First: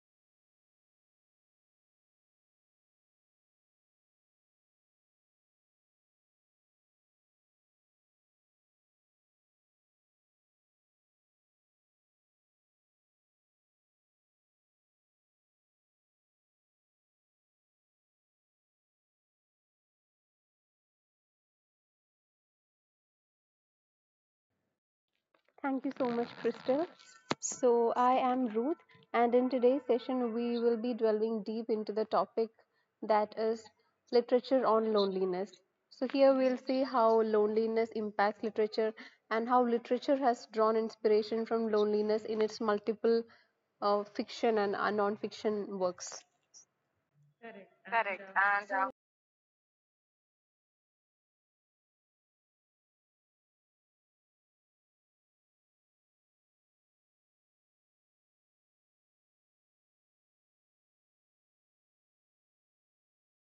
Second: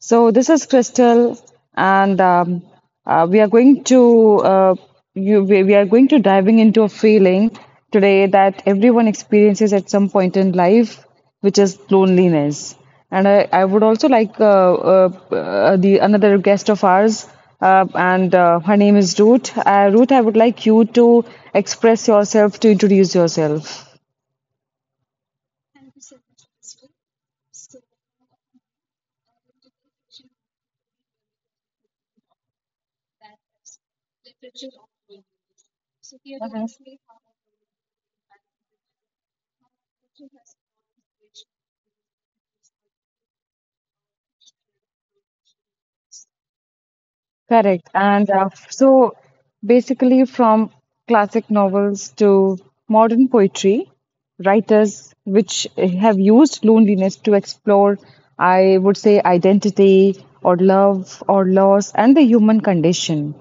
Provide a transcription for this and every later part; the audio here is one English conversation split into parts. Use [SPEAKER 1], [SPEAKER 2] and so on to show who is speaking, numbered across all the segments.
[SPEAKER 1] So, this is Crystal, and we are going to you, we are going to diving into a feeling today that everyone experiences at some point in life, which is loneliness. And I would also like the another guest of ours, and her name is Ruth. Ruth, I would like you to express yourself to introduce yourself.
[SPEAKER 2] Thank you so much, Crystal. So, I am Ruth, and in today's session, we will be delving deep into the topic that is literature on loneliness. So, here we'll see how loneliness impacts literature and how literature has drawn inspiration from loneliness in its multiple fiction and non fiction works.
[SPEAKER 1] Correct.
[SPEAKER 2] Correct.
[SPEAKER 1] And
[SPEAKER 2] And uh,
[SPEAKER 1] so basically, from classic novels to modern poetry, writers which have used loneliness to explore, I would say, identity or love or loss and the human condition.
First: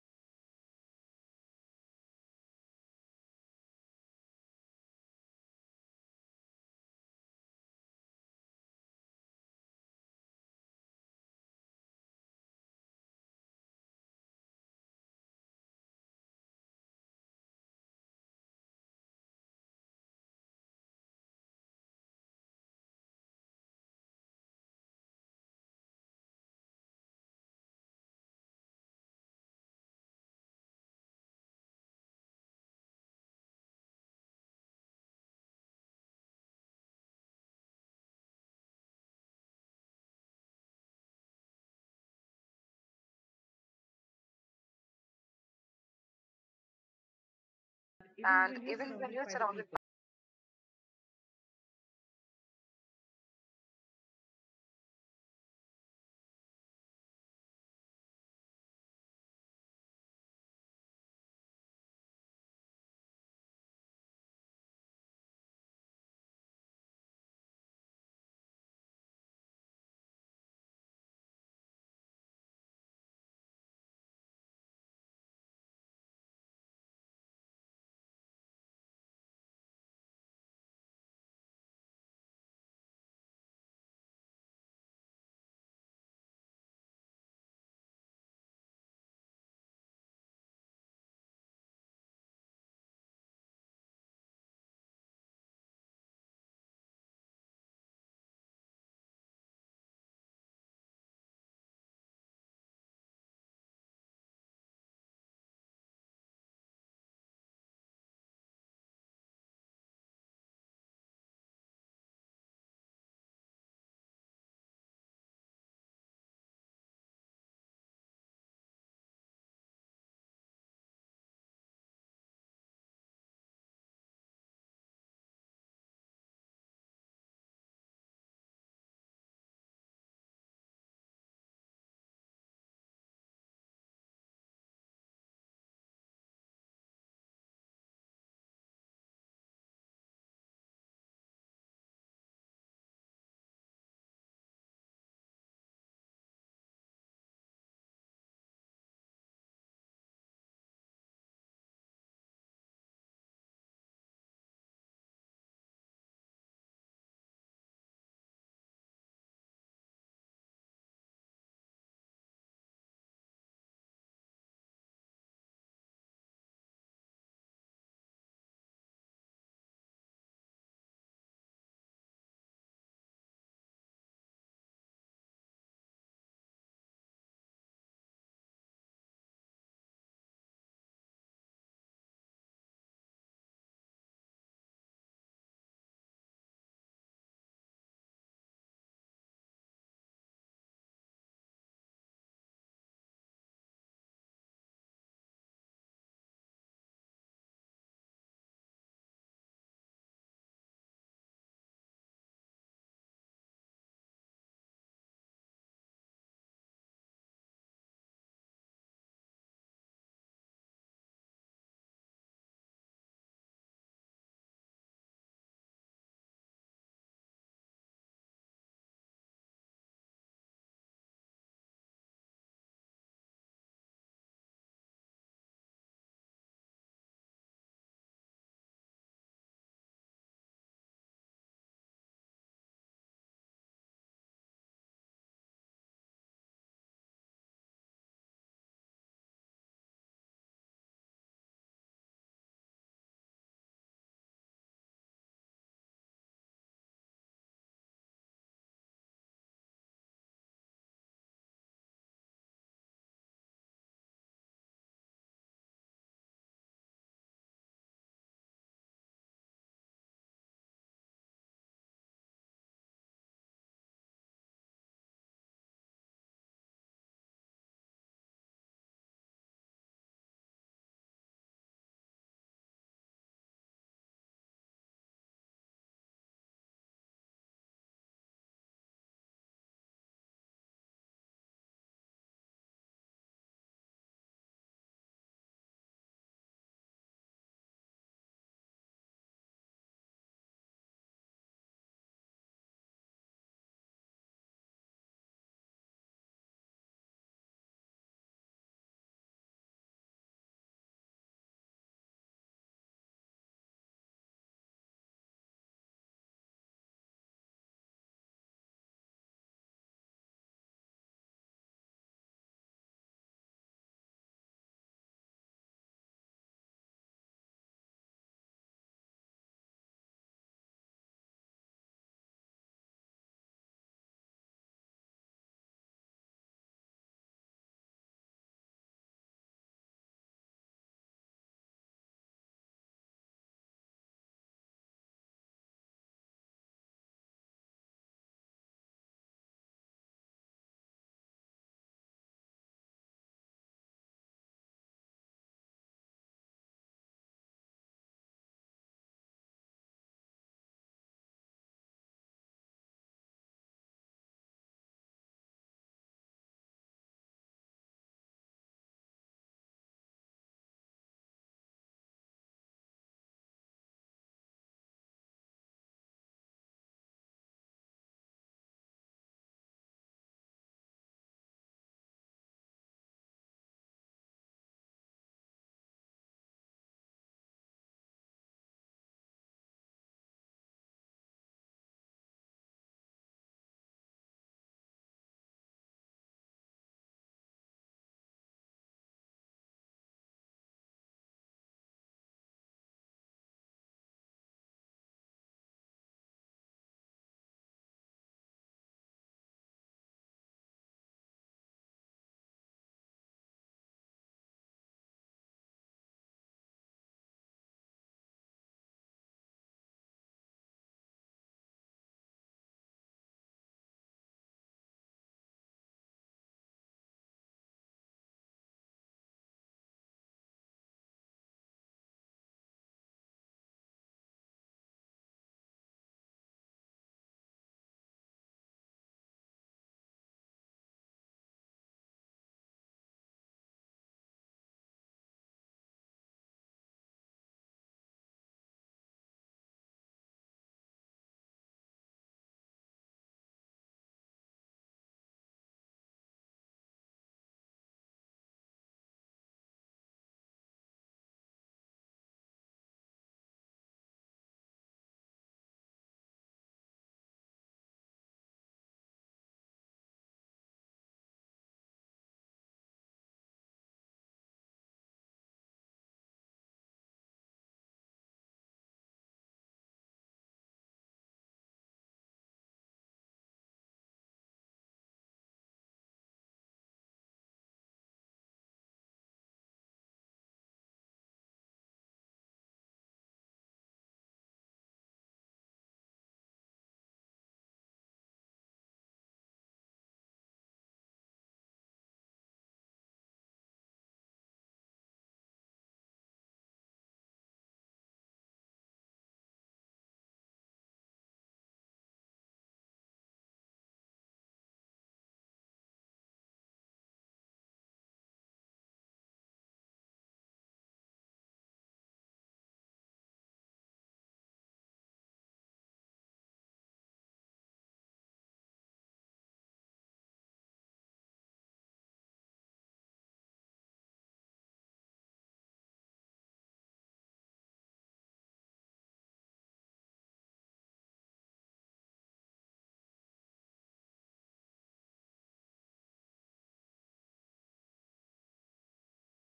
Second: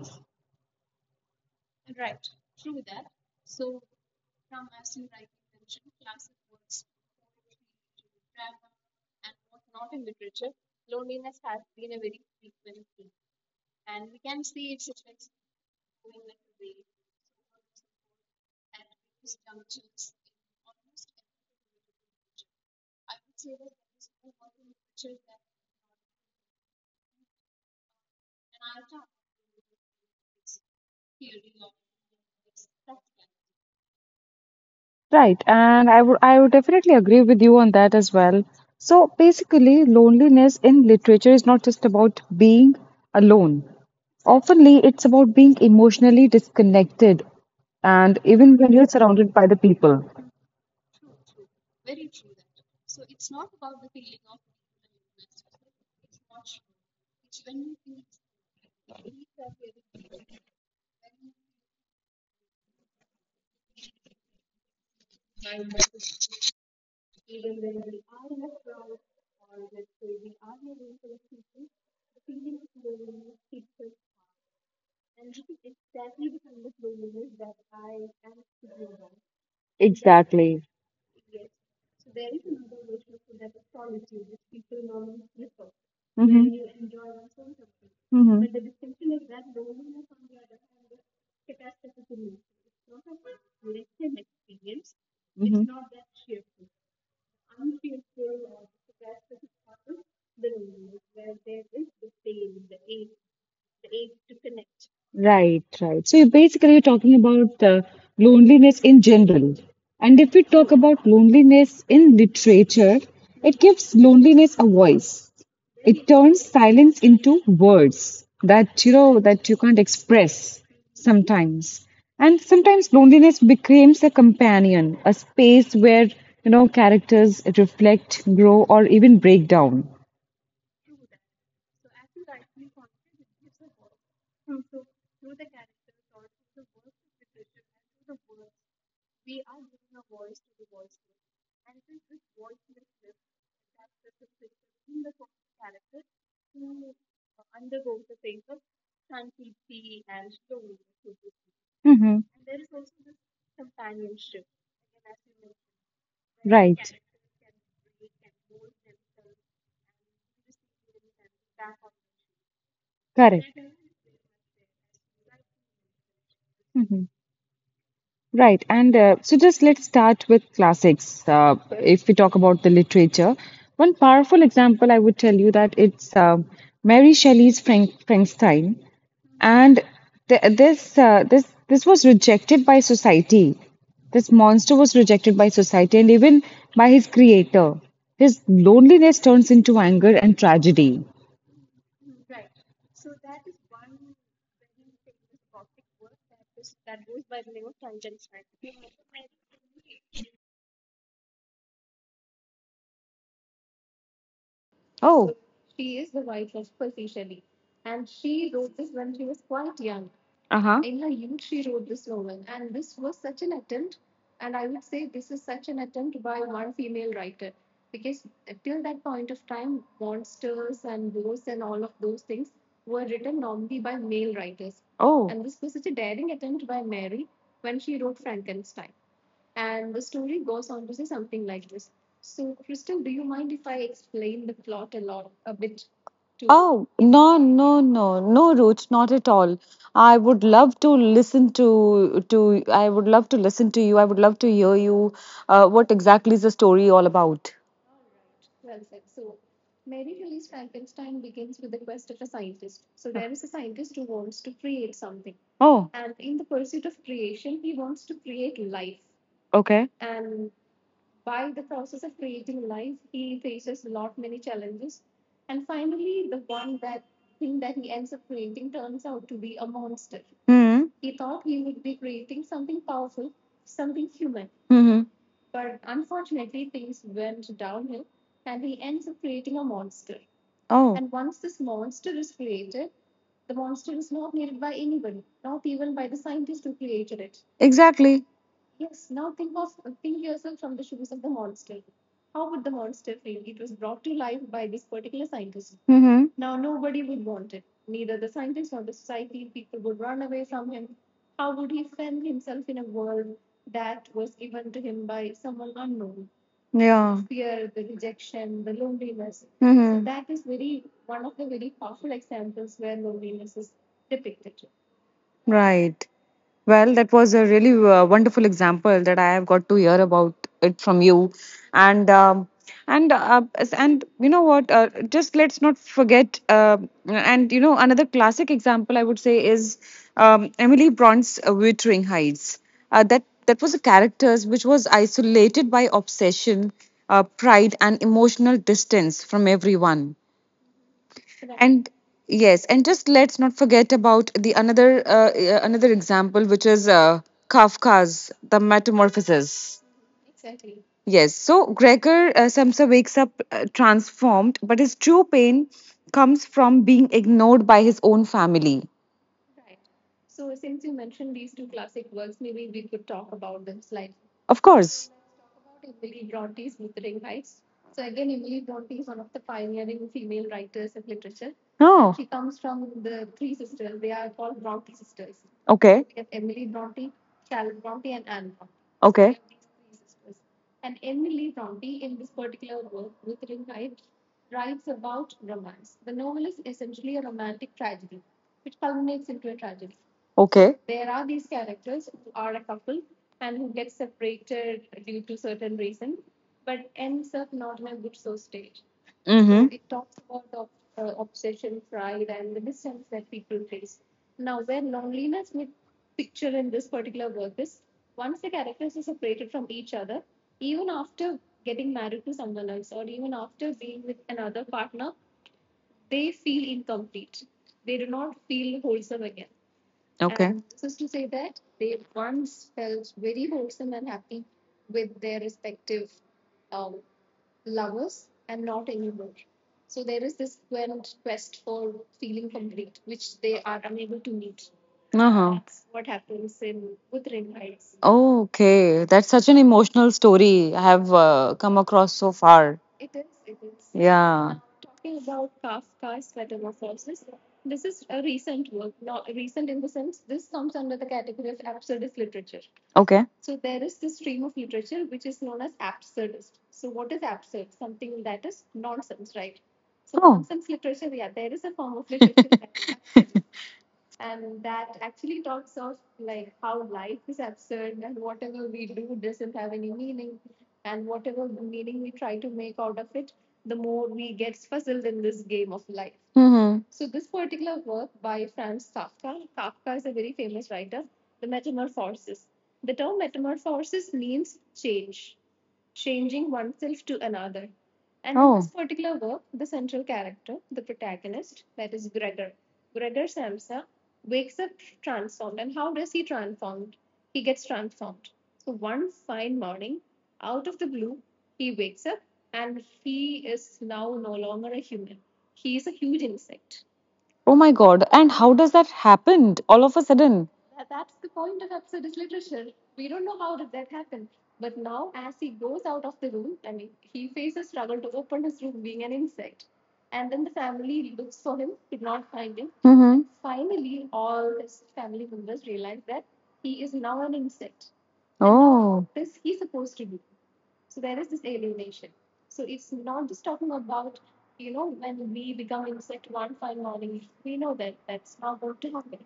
[SPEAKER 1] Right, and I would definitely agree with you on that as well. So basically, loneliness in literature is not just about being alone. Oftenly, it's about being emotionally disconnected, and even
[SPEAKER 2] and
[SPEAKER 1] when you're
[SPEAKER 2] even when you're
[SPEAKER 1] surrounded by the
[SPEAKER 2] surrounded by
[SPEAKER 1] people. Exactly. hmm hmm hmm Right, right. So you're talking about loneliness in general. And if we talk about loneliness in literature, it gives loneliness a voice. It turns silence into words that that you can't express sometimes. And sometimes loneliness becomes a companion, a space where characters reflect, grow, or even break down. Mm-hmm. Right. Correct. Mm-hmm. Right, and so just let's start with classics. If we talk about the literature, one powerful example I would tell you that it's Mary Shelley's Frankenstein, and th this this this was rejected by society. This monster was rejected by society and even by his creator. His loneliness turns into anger and tragedy. Uh huh. Oh, oh, no, no, no, no, Roots, not at all. I would love to listen to I would love to listen to you. I would love to hear you. What exactly is the story all about? Oh, okay. Hmm. Hmm. Oh, exactly. Hmm. Yeah. So hmm. Right. Well, that was a really wonderful example that I have got to hear about it from you, and and you know what? Just let's not forget. And you know, another classic example I would say is Emily Bronte's *Wuthering Heights*. That was a character which was isolated by obsession, pride, and emotional distance from everyone. Right. And yes, and just let's not forget about the another another example, which is Kafka's The Metamorphosis. Yes, so Gregor Samsa wakes up transformed, but his true pain comes from being ignored by his own family. Of course. No. Okay. Okay. Brontë, a tragedy. Okay. So uh-huh. Okay, that's such an emotional story I have come across so far. Yeah. Okay. Mm-hmm. Oh my God. And how does that happen all of a sudden? Mm-hmm. Oh,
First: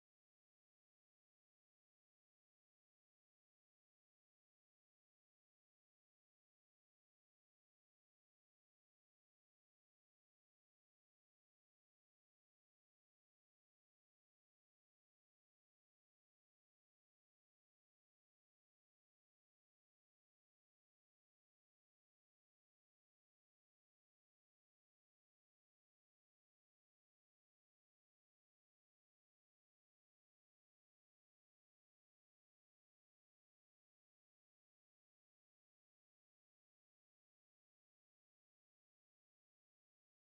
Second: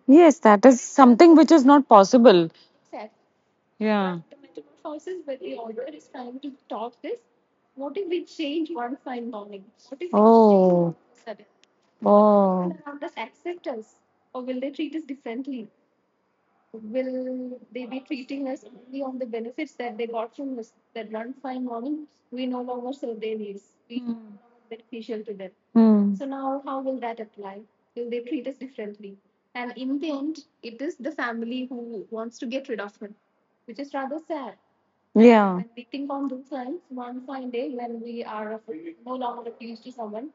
[SPEAKER 1] yes, that is something which is not possible. Yeah. Oh. Oh. Hmm. Hmm. Yeah. We think on those lines. One fine day, when we are no longer accused to someone.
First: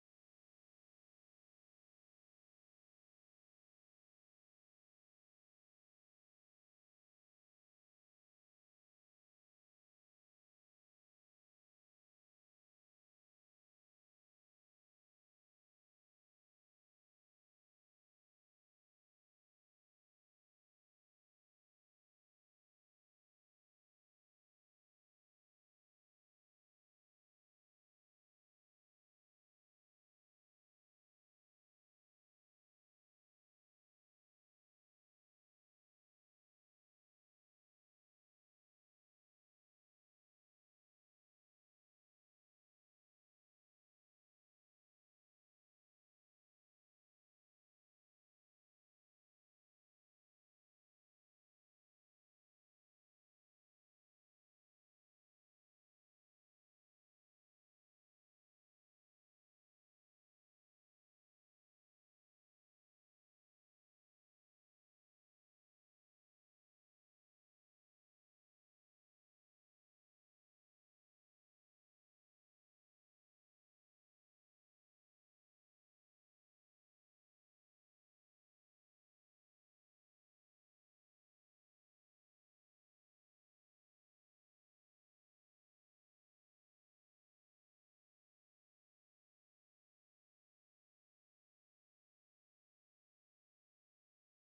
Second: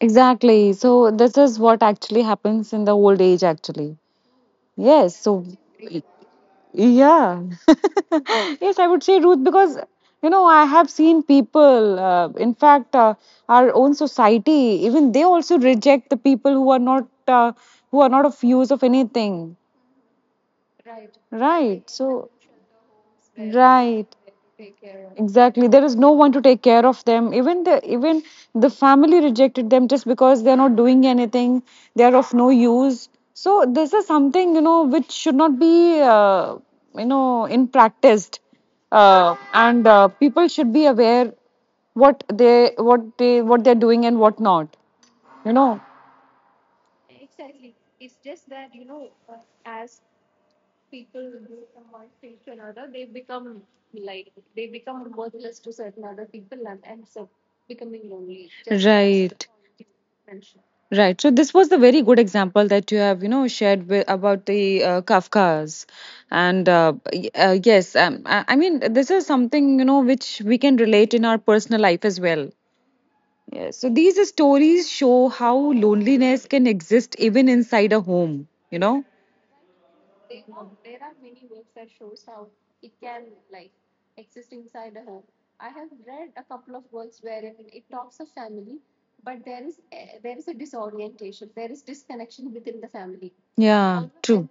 [SPEAKER 1] Exactly. So this is what actually happens in the old age actually. Yes. So yeah. Yes, I would say Ruth, because you know, I have seen people in fact our own society, even they also reject the people who are not of use of anything. Right. So, right. Exactly. There is no one to take care of them. Even the family rejected them just because they're not doing anything. They are of no use. So this is something, you know, which should not be, you know, in practiced. And People should be aware what they're doing and what not. You know. Right. Right. So this was the very good example that you have, you know, shared with, about the Kafkas, and yes, I mean, this is something, you know, which we can relate in our personal life as well. Yes. So these stories show how loneliness can exist even inside a home. You know. Yeah. Although true.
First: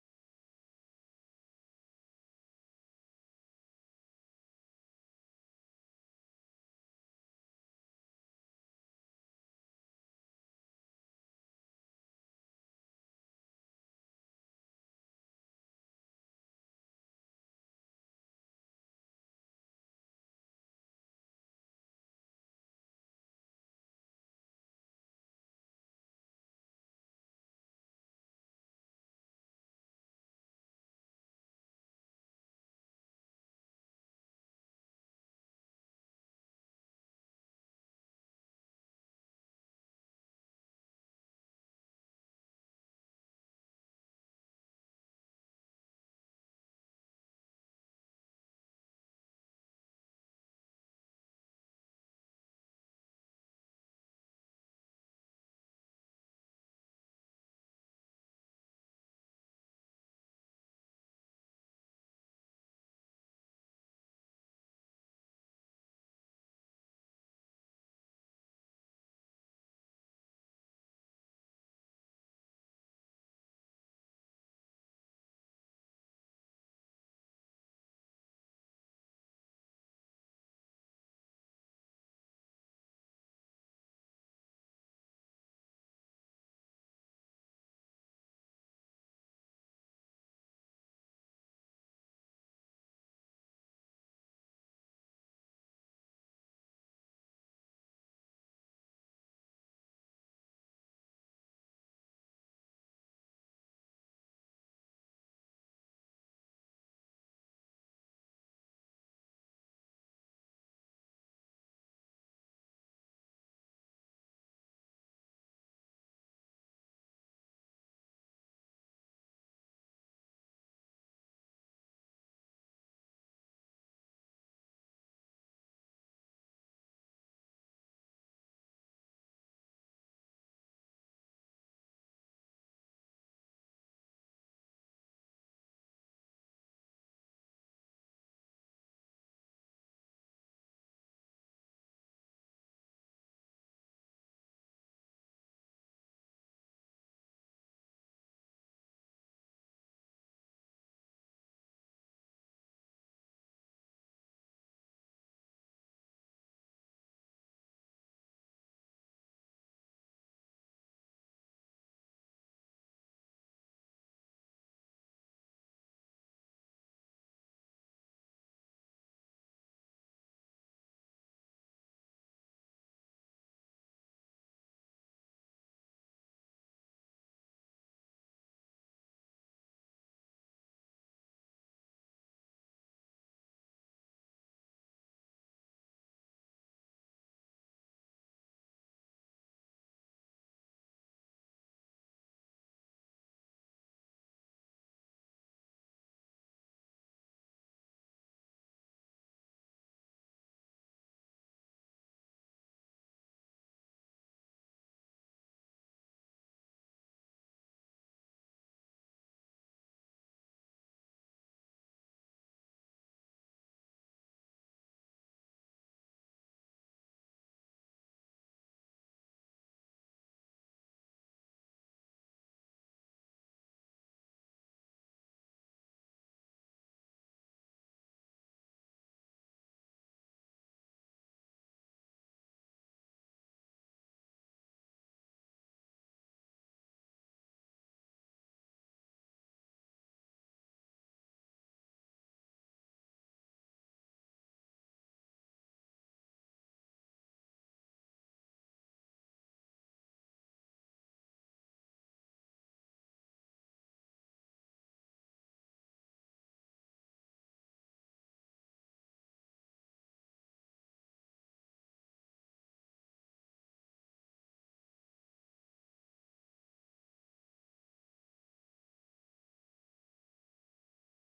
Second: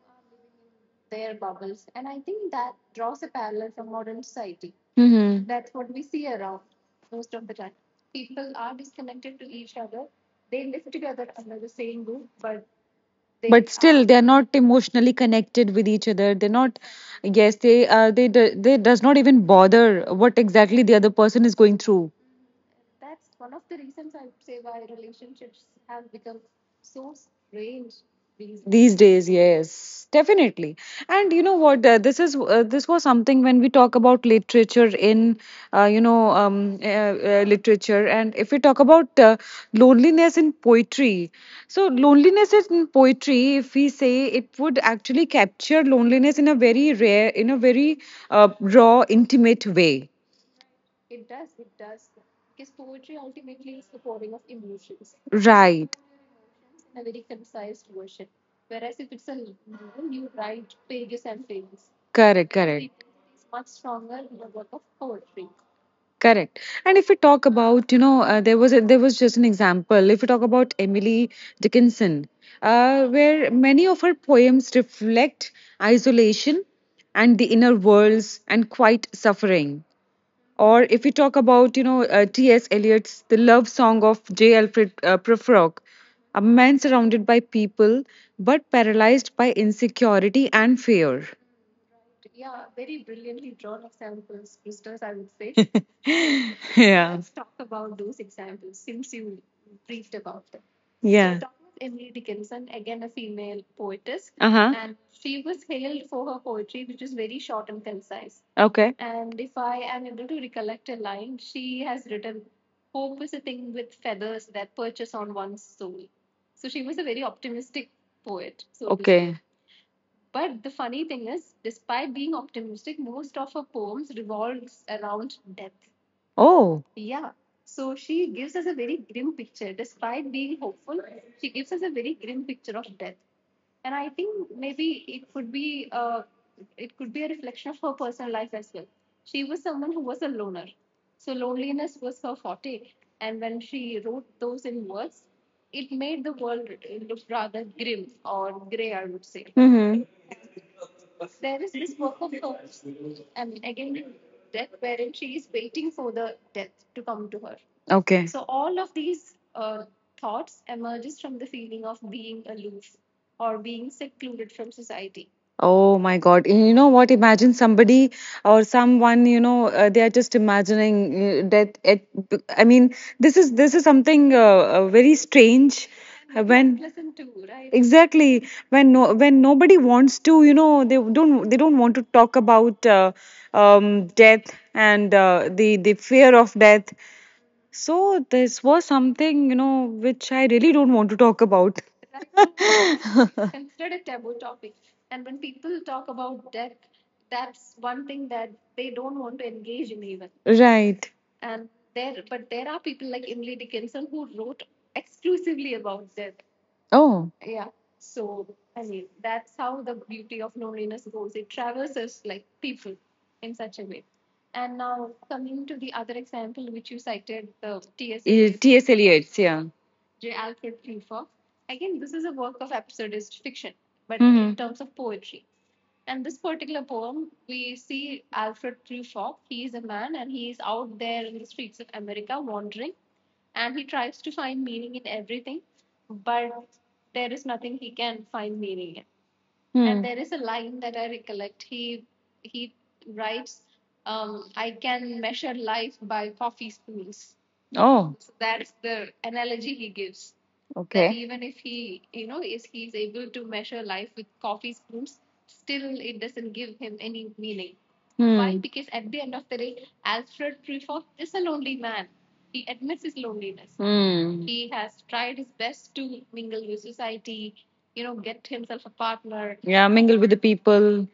[SPEAKER 1] Mm-hmm. But still, are. They are not emotionally connected with each other. They're not. Yes, they are. They do- they does not even bother what exactly the other person is going through these days. Yes, definitely. And you know what, this is this was something. When we talk about literature in literature, and if we talk about loneliness in poetry, so loneliness in poetry, if we say, it would actually capture loneliness in a very rare, in a very raw, intimate way. Right. Correct, correct. Correct. And if we talk about, you know, there was a, there was just an example. If we talk about Emily Dickinson, where many of her poems reflect isolation and the inner worlds and quiet suffering. Or if we talk about, you know, T.S. Eliot's The Love Song of J. Alfred Prufrock, a man surrounded by people but paralyzed by insecurity and fear. Yeah. So yeah. Uh huh. Okay. Oh. Mm-hmm. Okay. Oh my God. You know what? Imagine somebody or someone, you know, they are just imagining that it, I mean, this is something very strange. And when exactly when no, when nobody wants to, you know, they don't want to talk about death and the fear of death, so this was something, you know, which I really don't want to talk about. Right. Oh, T.S. Eliot's, yeah. Oh, that hmm. Yeah, mingle with the people.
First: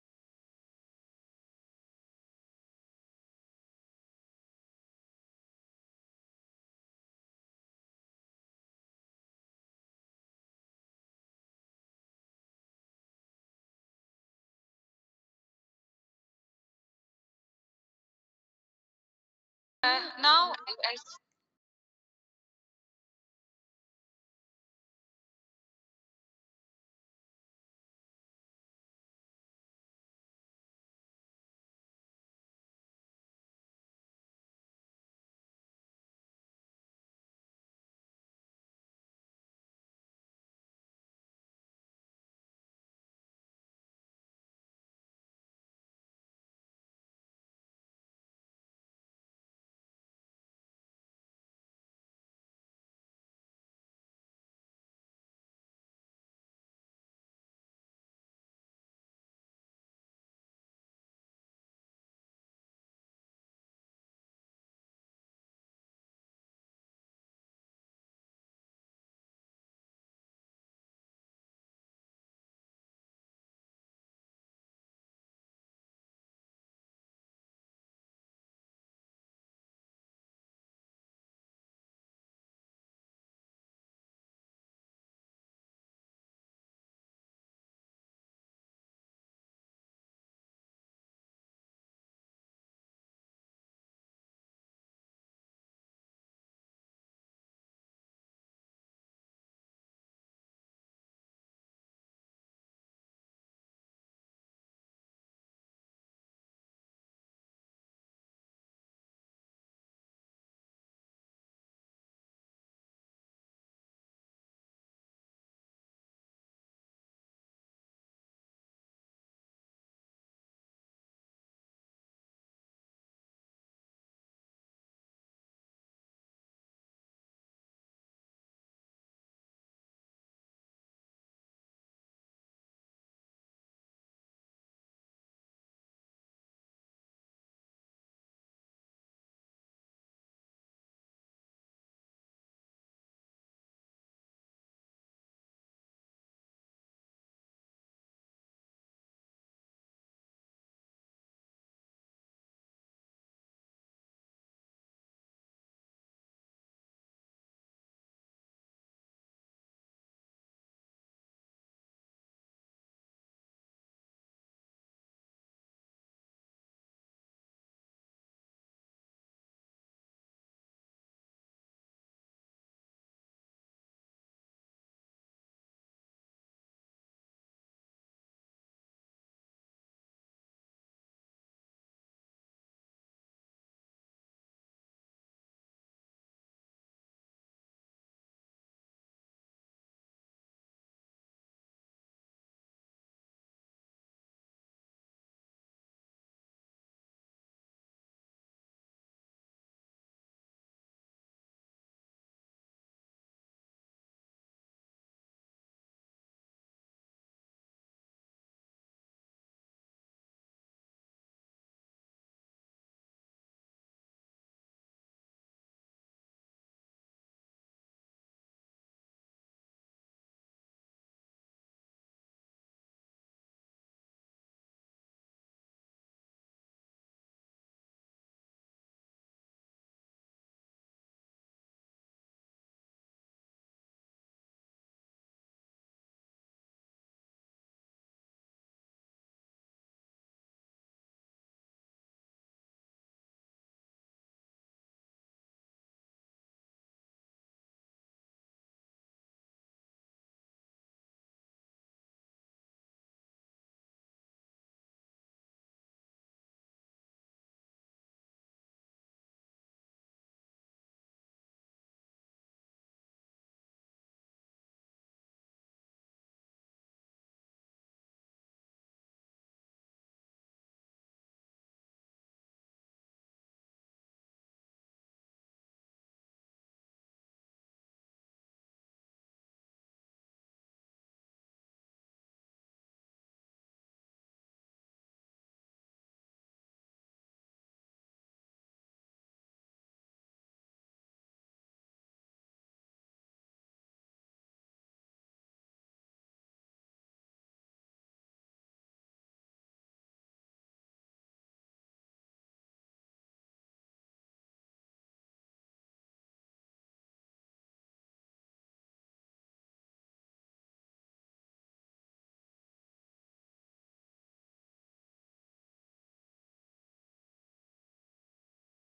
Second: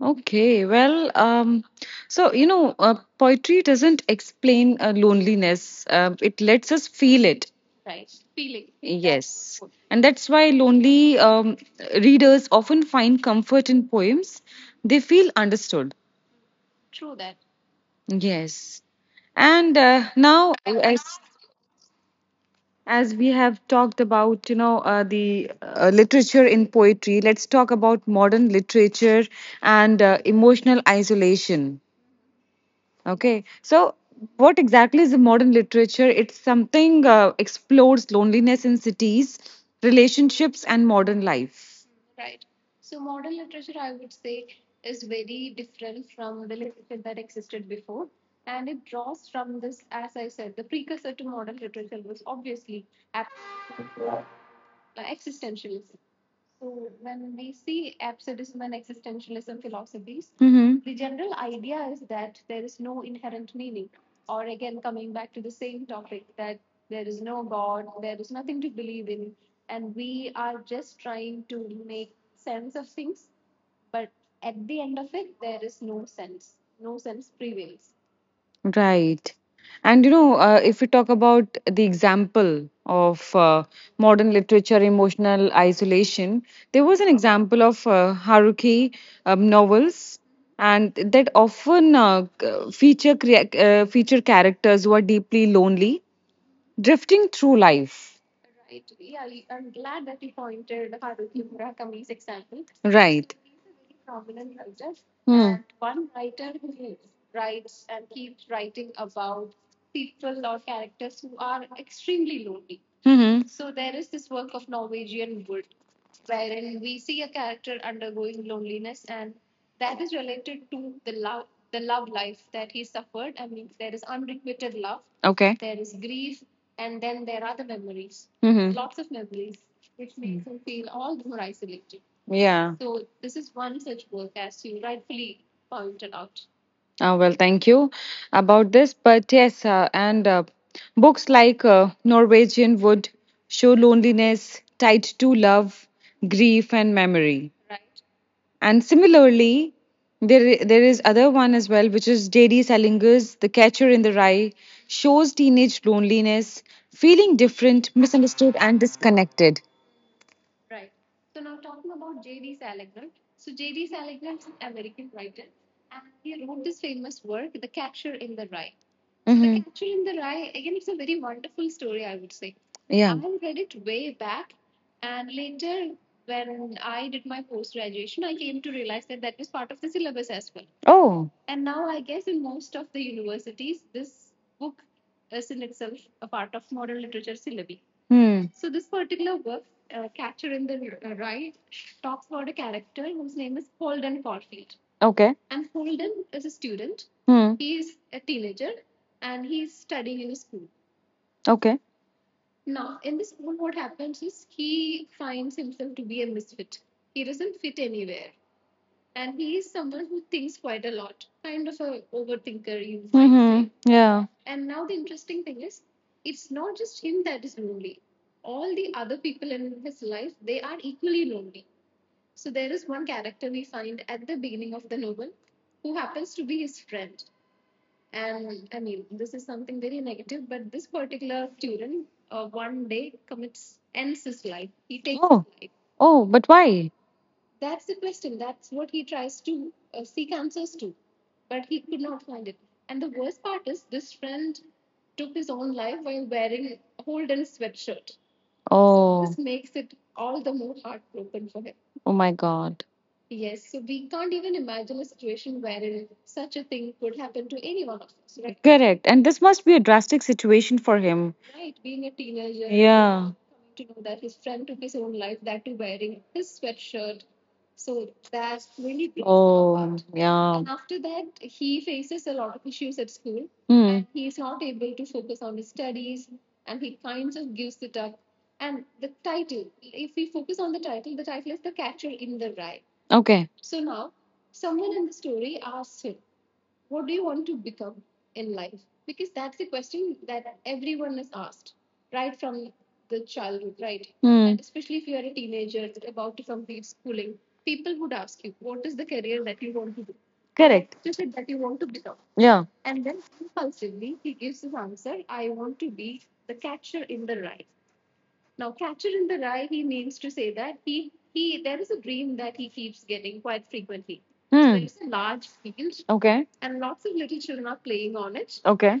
[SPEAKER 1] Okay, well, so you know, poetry doesn't explain loneliness. It lets us feel it. Right, feeling. Yes, and that's why lonely readers often find comfort in poems. They feel understood. Yes, and now as we have talked about, you know, the literature in poetry, let's talk about modern literature and emotional isolation. Okay, so what exactly is the modern literature? It's something explores loneliness in cities, relationships, and modern life. Mm-hmm. Right. And you know, if we talk about the example of modern literature, emotional isolation, there was an example of Haruki novels, and that often feature characters who are deeply lonely, drifting through life. Right. Hmm. Okay. Yeah. Well, thank you about this. But yes, and books like Norwegian Wood show loneliness tied to love, grief, and memory. And similarly, there is other one as well, which is J.D. Salinger's The Catcher in the Rye, shows teenage loneliness, feeling different, misunderstood, and disconnected. The hmm. Yeah. Oh. Hmm. Okay. Hmm. Okay. Mm-hmm. Say. Yeah. Oh, but why? So oh, oh my God. Correct. And this must be a drastic situation for him. Yeah. Hmm. Okay. Hmm. Correct. Yeah. Okay. Okay.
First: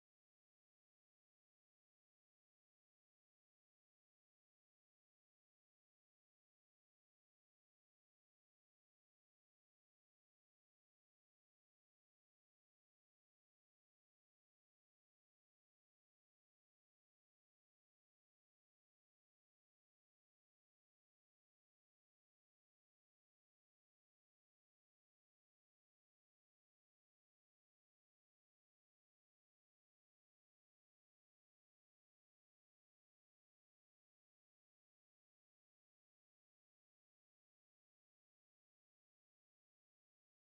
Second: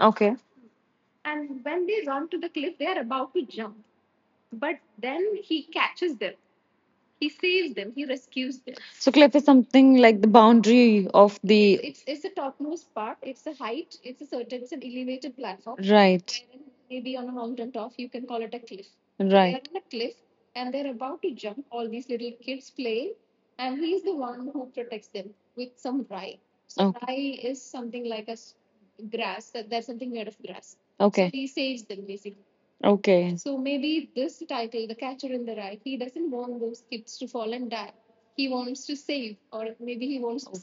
[SPEAKER 1] Okay. So cliff is something like the boundary of the. Right. They're so okay. Maybe the he to wants.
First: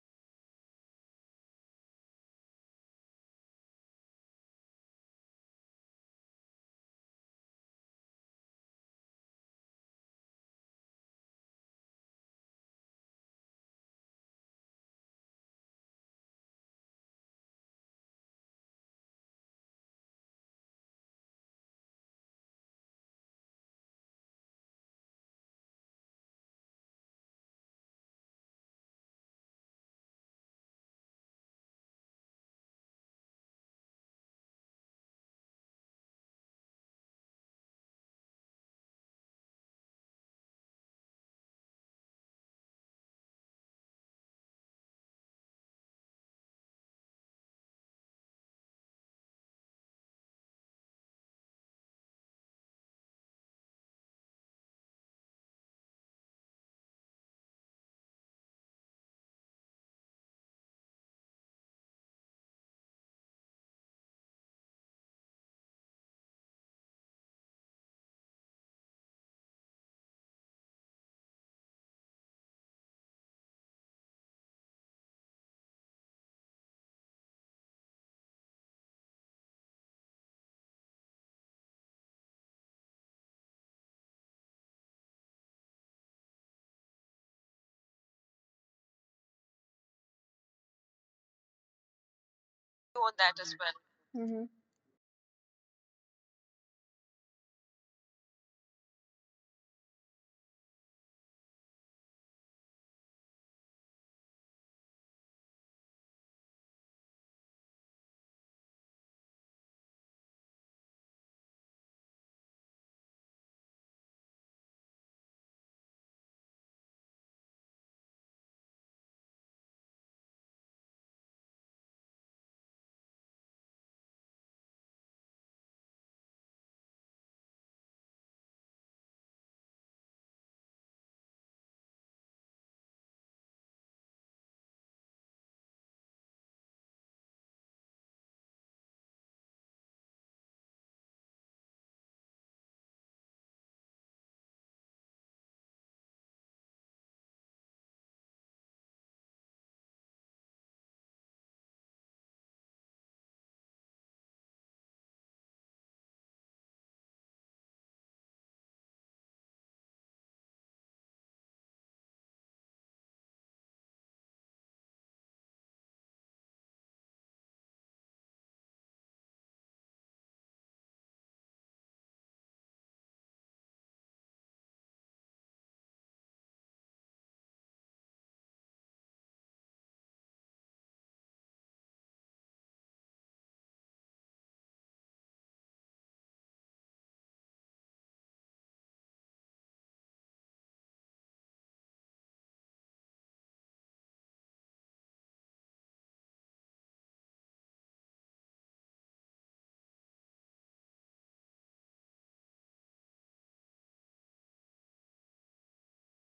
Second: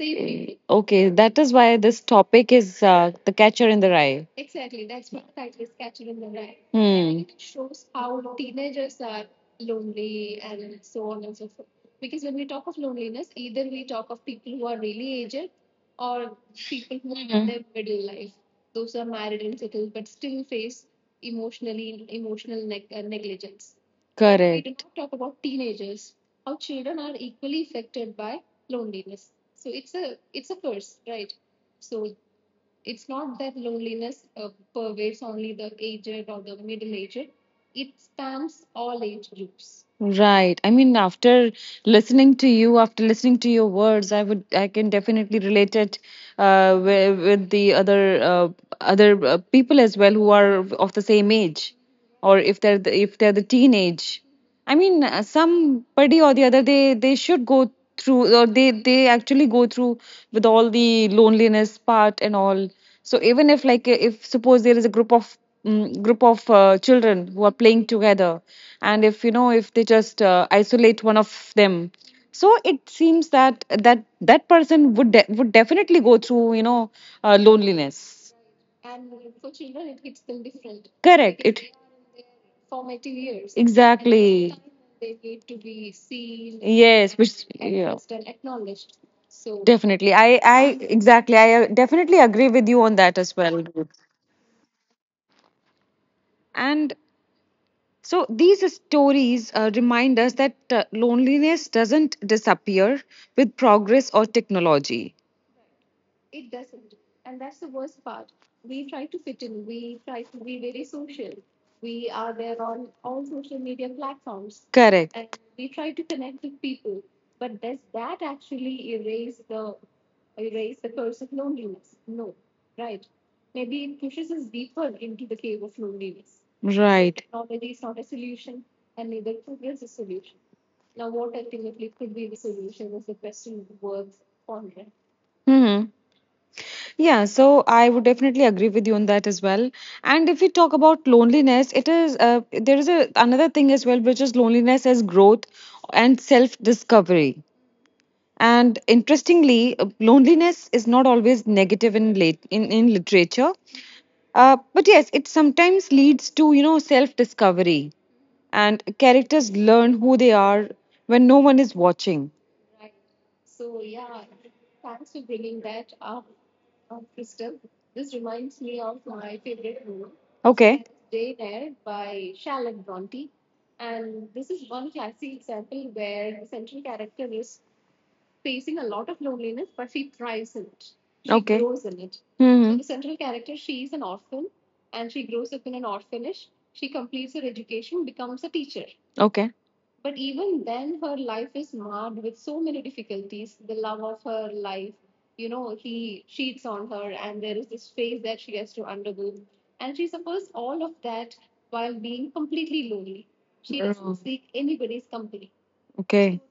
[SPEAKER 1] Okay. Okay. That is why this topic is the Catcher in the Rye. Hmm. We do correct. Right. I mean, after listening to you, after listening to your words, I would, I can definitely relate it with the other other people as well who are of the same age, or if they're the teenage. I mean, somebody or the other, they should go through, or they actually go through with all the loneliness part and all. So even if, like, if suppose there is a group of group of children who are playing together, and if you know, if they just isolate one of them, so it seems that that person would would definitely go through, you know, loneliness. Correct it. Exactly. Yes, which yeah. Definitely I exactly I definitely agree with you on
[SPEAKER 2] people
[SPEAKER 1] that
[SPEAKER 2] on
[SPEAKER 1] as
[SPEAKER 2] that
[SPEAKER 1] well.
[SPEAKER 2] as well, Mm-hmm.
[SPEAKER 1] And so these stories remind us that loneliness doesn't disappear with progress or technology. Correct. Right. Hmm. Yeah, so I would definitely agree with you on that as well. And if we talk about loneliness, it is there is a, another thing as well, which is loneliness as growth and self discovery. And interestingly, loneliness is not always negative in in literature, but yes, it sometimes leads to, you know, self discovery, and characters learn who they are when no one is watching. Okay. Brontë, is so she an okay. Okay.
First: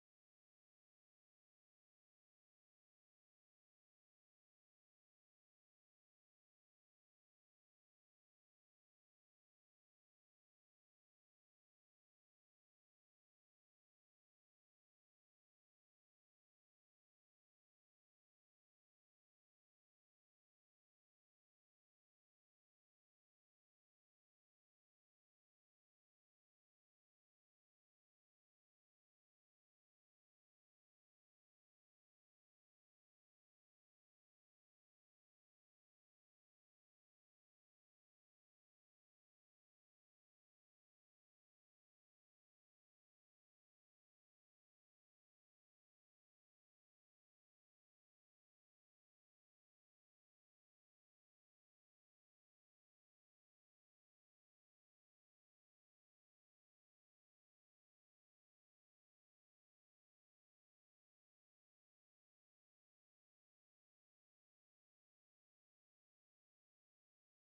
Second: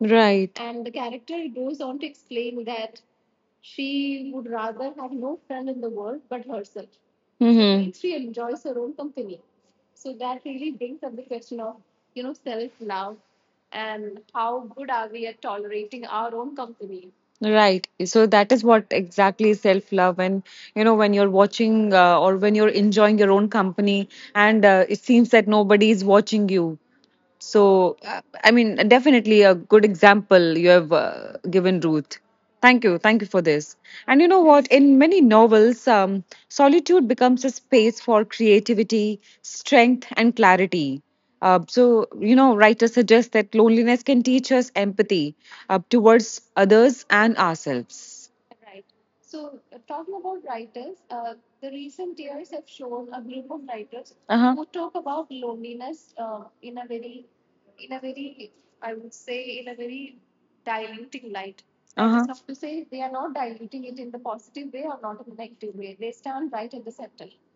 [SPEAKER 1] Right. Mm-hmm. Right. So that is what exactly self love. And, you know, when you're watching or when you're enjoying your own company, and it seems that nobody is watching you. So, I mean, definitely a good example you have given, Ruth. Thank you. Thank you for this. And you know what? In many novels, solitude becomes a space for creativity, strength, and clarity. So, you know, writers suggest that loneliness can teach us empathy towards others and ourselves. Uh-huh.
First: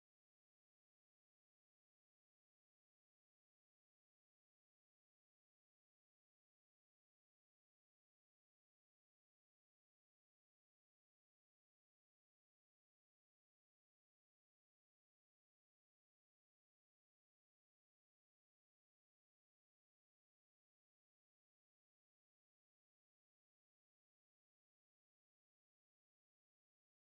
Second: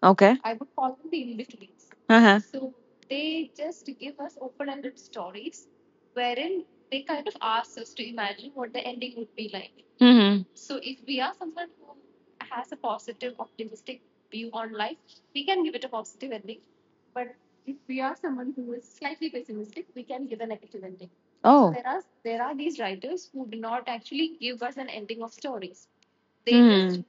[SPEAKER 1] Okay. Uh-huh. Mm-hmm. So hmm.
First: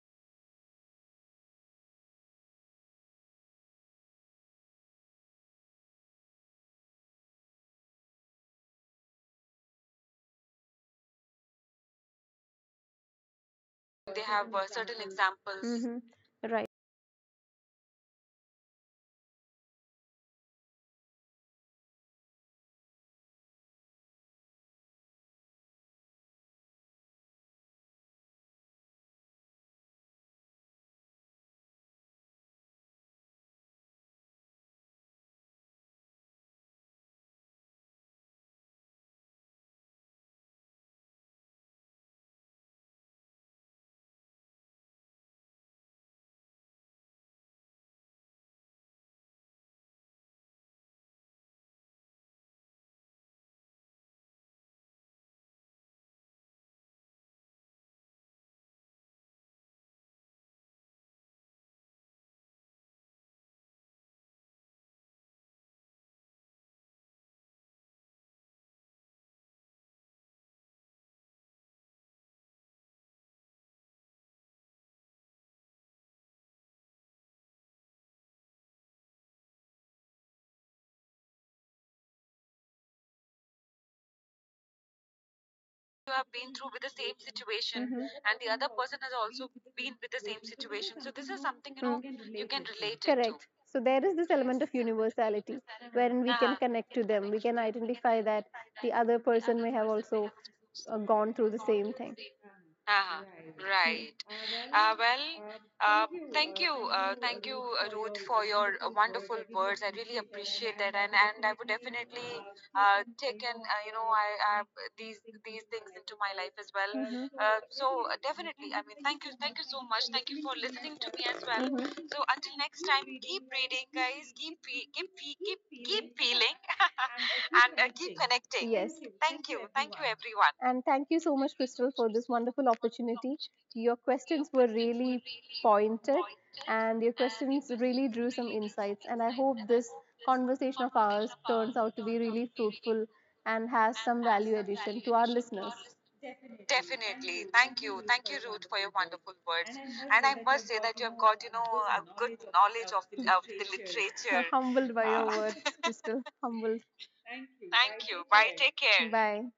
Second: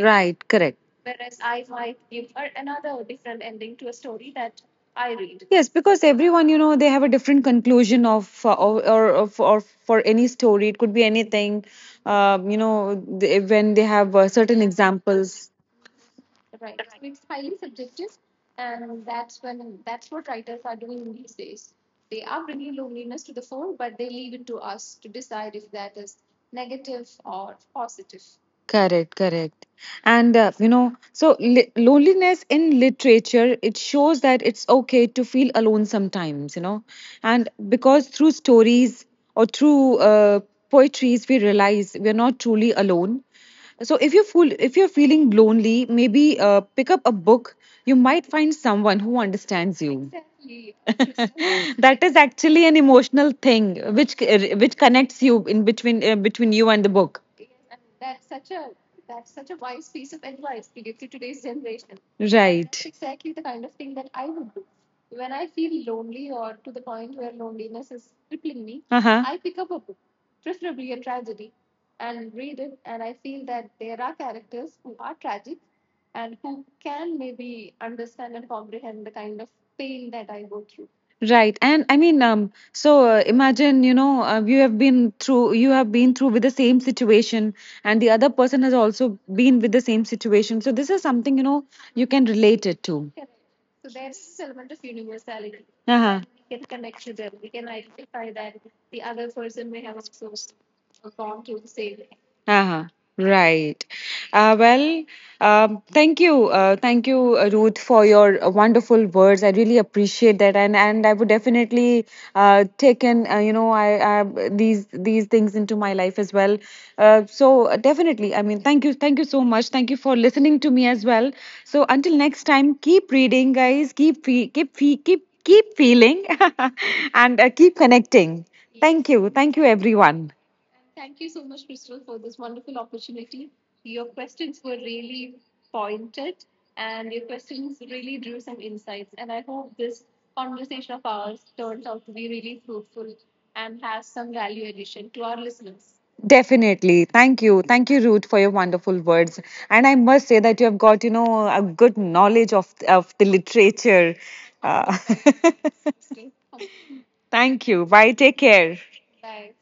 [SPEAKER 1] Right. Correct. Yes, because everyone, you know, they have a different conclusion of or, of- or for any story. It could be anything. You know, they, when they have
[SPEAKER 2] they have
[SPEAKER 1] certain
[SPEAKER 2] certain
[SPEAKER 1] examples.
[SPEAKER 2] examples. Mm-hmm. Right.
[SPEAKER 1] Correct, correct. And you know, so loneliness in literature, it shows that it's okay to feel alone sometimes, you know. And because through stories or through poetries, we realize we're not truly alone. So if you fool, if you're feeling lonely, maybe pick up a book. You might find someone who understands you. Exactly. That is actually an emotional thing which connects you in between between you and the book. Right. That's uh huh. Right. And I mean, so imagine, you know, you have been through with the same situation, and
[SPEAKER 2] Mm-hmm.
[SPEAKER 1] the other person has also been with the same situation. So this is something, you know, you can relate it
[SPEAKER 2] Mm,
[SPEAKER 1] to.
[SPEAKER 2] correct. So there is this element of universality
[SPEAKER 1] Uh-huh.
[SPEAKER 2] wherein we can connect to them. We can identify that the other person may have also gone through the same thing.
[SPEAKER 1] Uh-huh.
[SPEAKER 2] Uh-huh.
[SPEAKER 1] Right.
[SPEAKER 2] Right. Right.
[SPEAKER 1] Well,
[SPEAKER 2] Well, uh,
[SPEAKER 1] thank you.
[SPEAKER 2] thank you
[SPEAKER 1] Thank you,
[SPEAKER 2] for
[SPEAKER 1] Ruth, for your
[SPEAKER 2] your
[SPEAKER 1] wonderful
[SPEAKER 2] opinion
[SPEAKER 1] words. I really appreciate that. And I would
[SPEAKER 2] and
[SPEAKER 1] definitely take
[SPEAKER 2] uh,
[SPEAKER 1] in, you know,
[SPEAKER 2] you know I
[SPEAKER 1] these things into my life as well.
[SPEAKER 2] well hmm
[SPEAKER 1] So
[SPEAKER 2] oh
[SPEAKER 1] definitely, I
[SPEAKER 2] there's
[SPEAKER 1] mean, thank you. Thank you so much.
[SPEAKER 2] so
[SPEAKER 1] Thank you
[SPEAKER 2] much
[SPEAKER 1] for listening to me as well.
[SPEAKER 2] thanks well hmm
[SPEAKER 1] So until
[SPEAKER 2] so
[SPEAKER 1] next
[SPEAKER 2] until
[SPEAKER 1] time,
[SPEAKER 2] next time
[SPEAKER 1] keep reading, guys. Keep feeling and keep
[SPEAKER 2] and
[SPEAKER 1] connecting.
[SPEAKER 2] take. Yes.
[SPEAKER 1] Thank you. Thank you, everyone.
[SPEAKER 2] Everyone. And thank you so much, Crystal, for this wonderful opportunity. Your questions were really pointed, and your questions really drew some insights. And I hope this conversation of ours turns out to be really fruitful and has some value addition to our listeners.
[SPEAKER 1] Definitely. Thank
[SPEAKER 2] Definitely.
[SPEAKER 1] you.
[SPEAKER 2] Thank
[SPEAKER 1] Thank you, Ruth, for your wonderful words.
[SPEAKER 2] you.
[SPEAKER 1] And I must
[SPEAKER 2] And I
[SPEAKER 1] say
[SPEAKER 2] have
[SPEAKER 1] that you have got, you know,
[SPEAKER 2] got, you
[SPEAKER 1] a
[SPEAKER 2] know,
[SPEAKER 1] good
[SPEAKER 2] a
[SPEAKER 1] knowledge
[SPEAKER 2] knowledge of
[SPEAKER 1] of the literature.
[SPEAKER 2] You're
[SPEAKER 1] Uh,
[SPEAKER 2] humbled by your words, Crystal. Humbled.
[SPEAKER 1] thank you. Bye.
[SPEAKER 2] Thank you.
[SPEAKER 1] Take
[SPEAKER 2] Bye.
[SPEAKER 1] care.
[SPEAKER 2] Take care. Bye.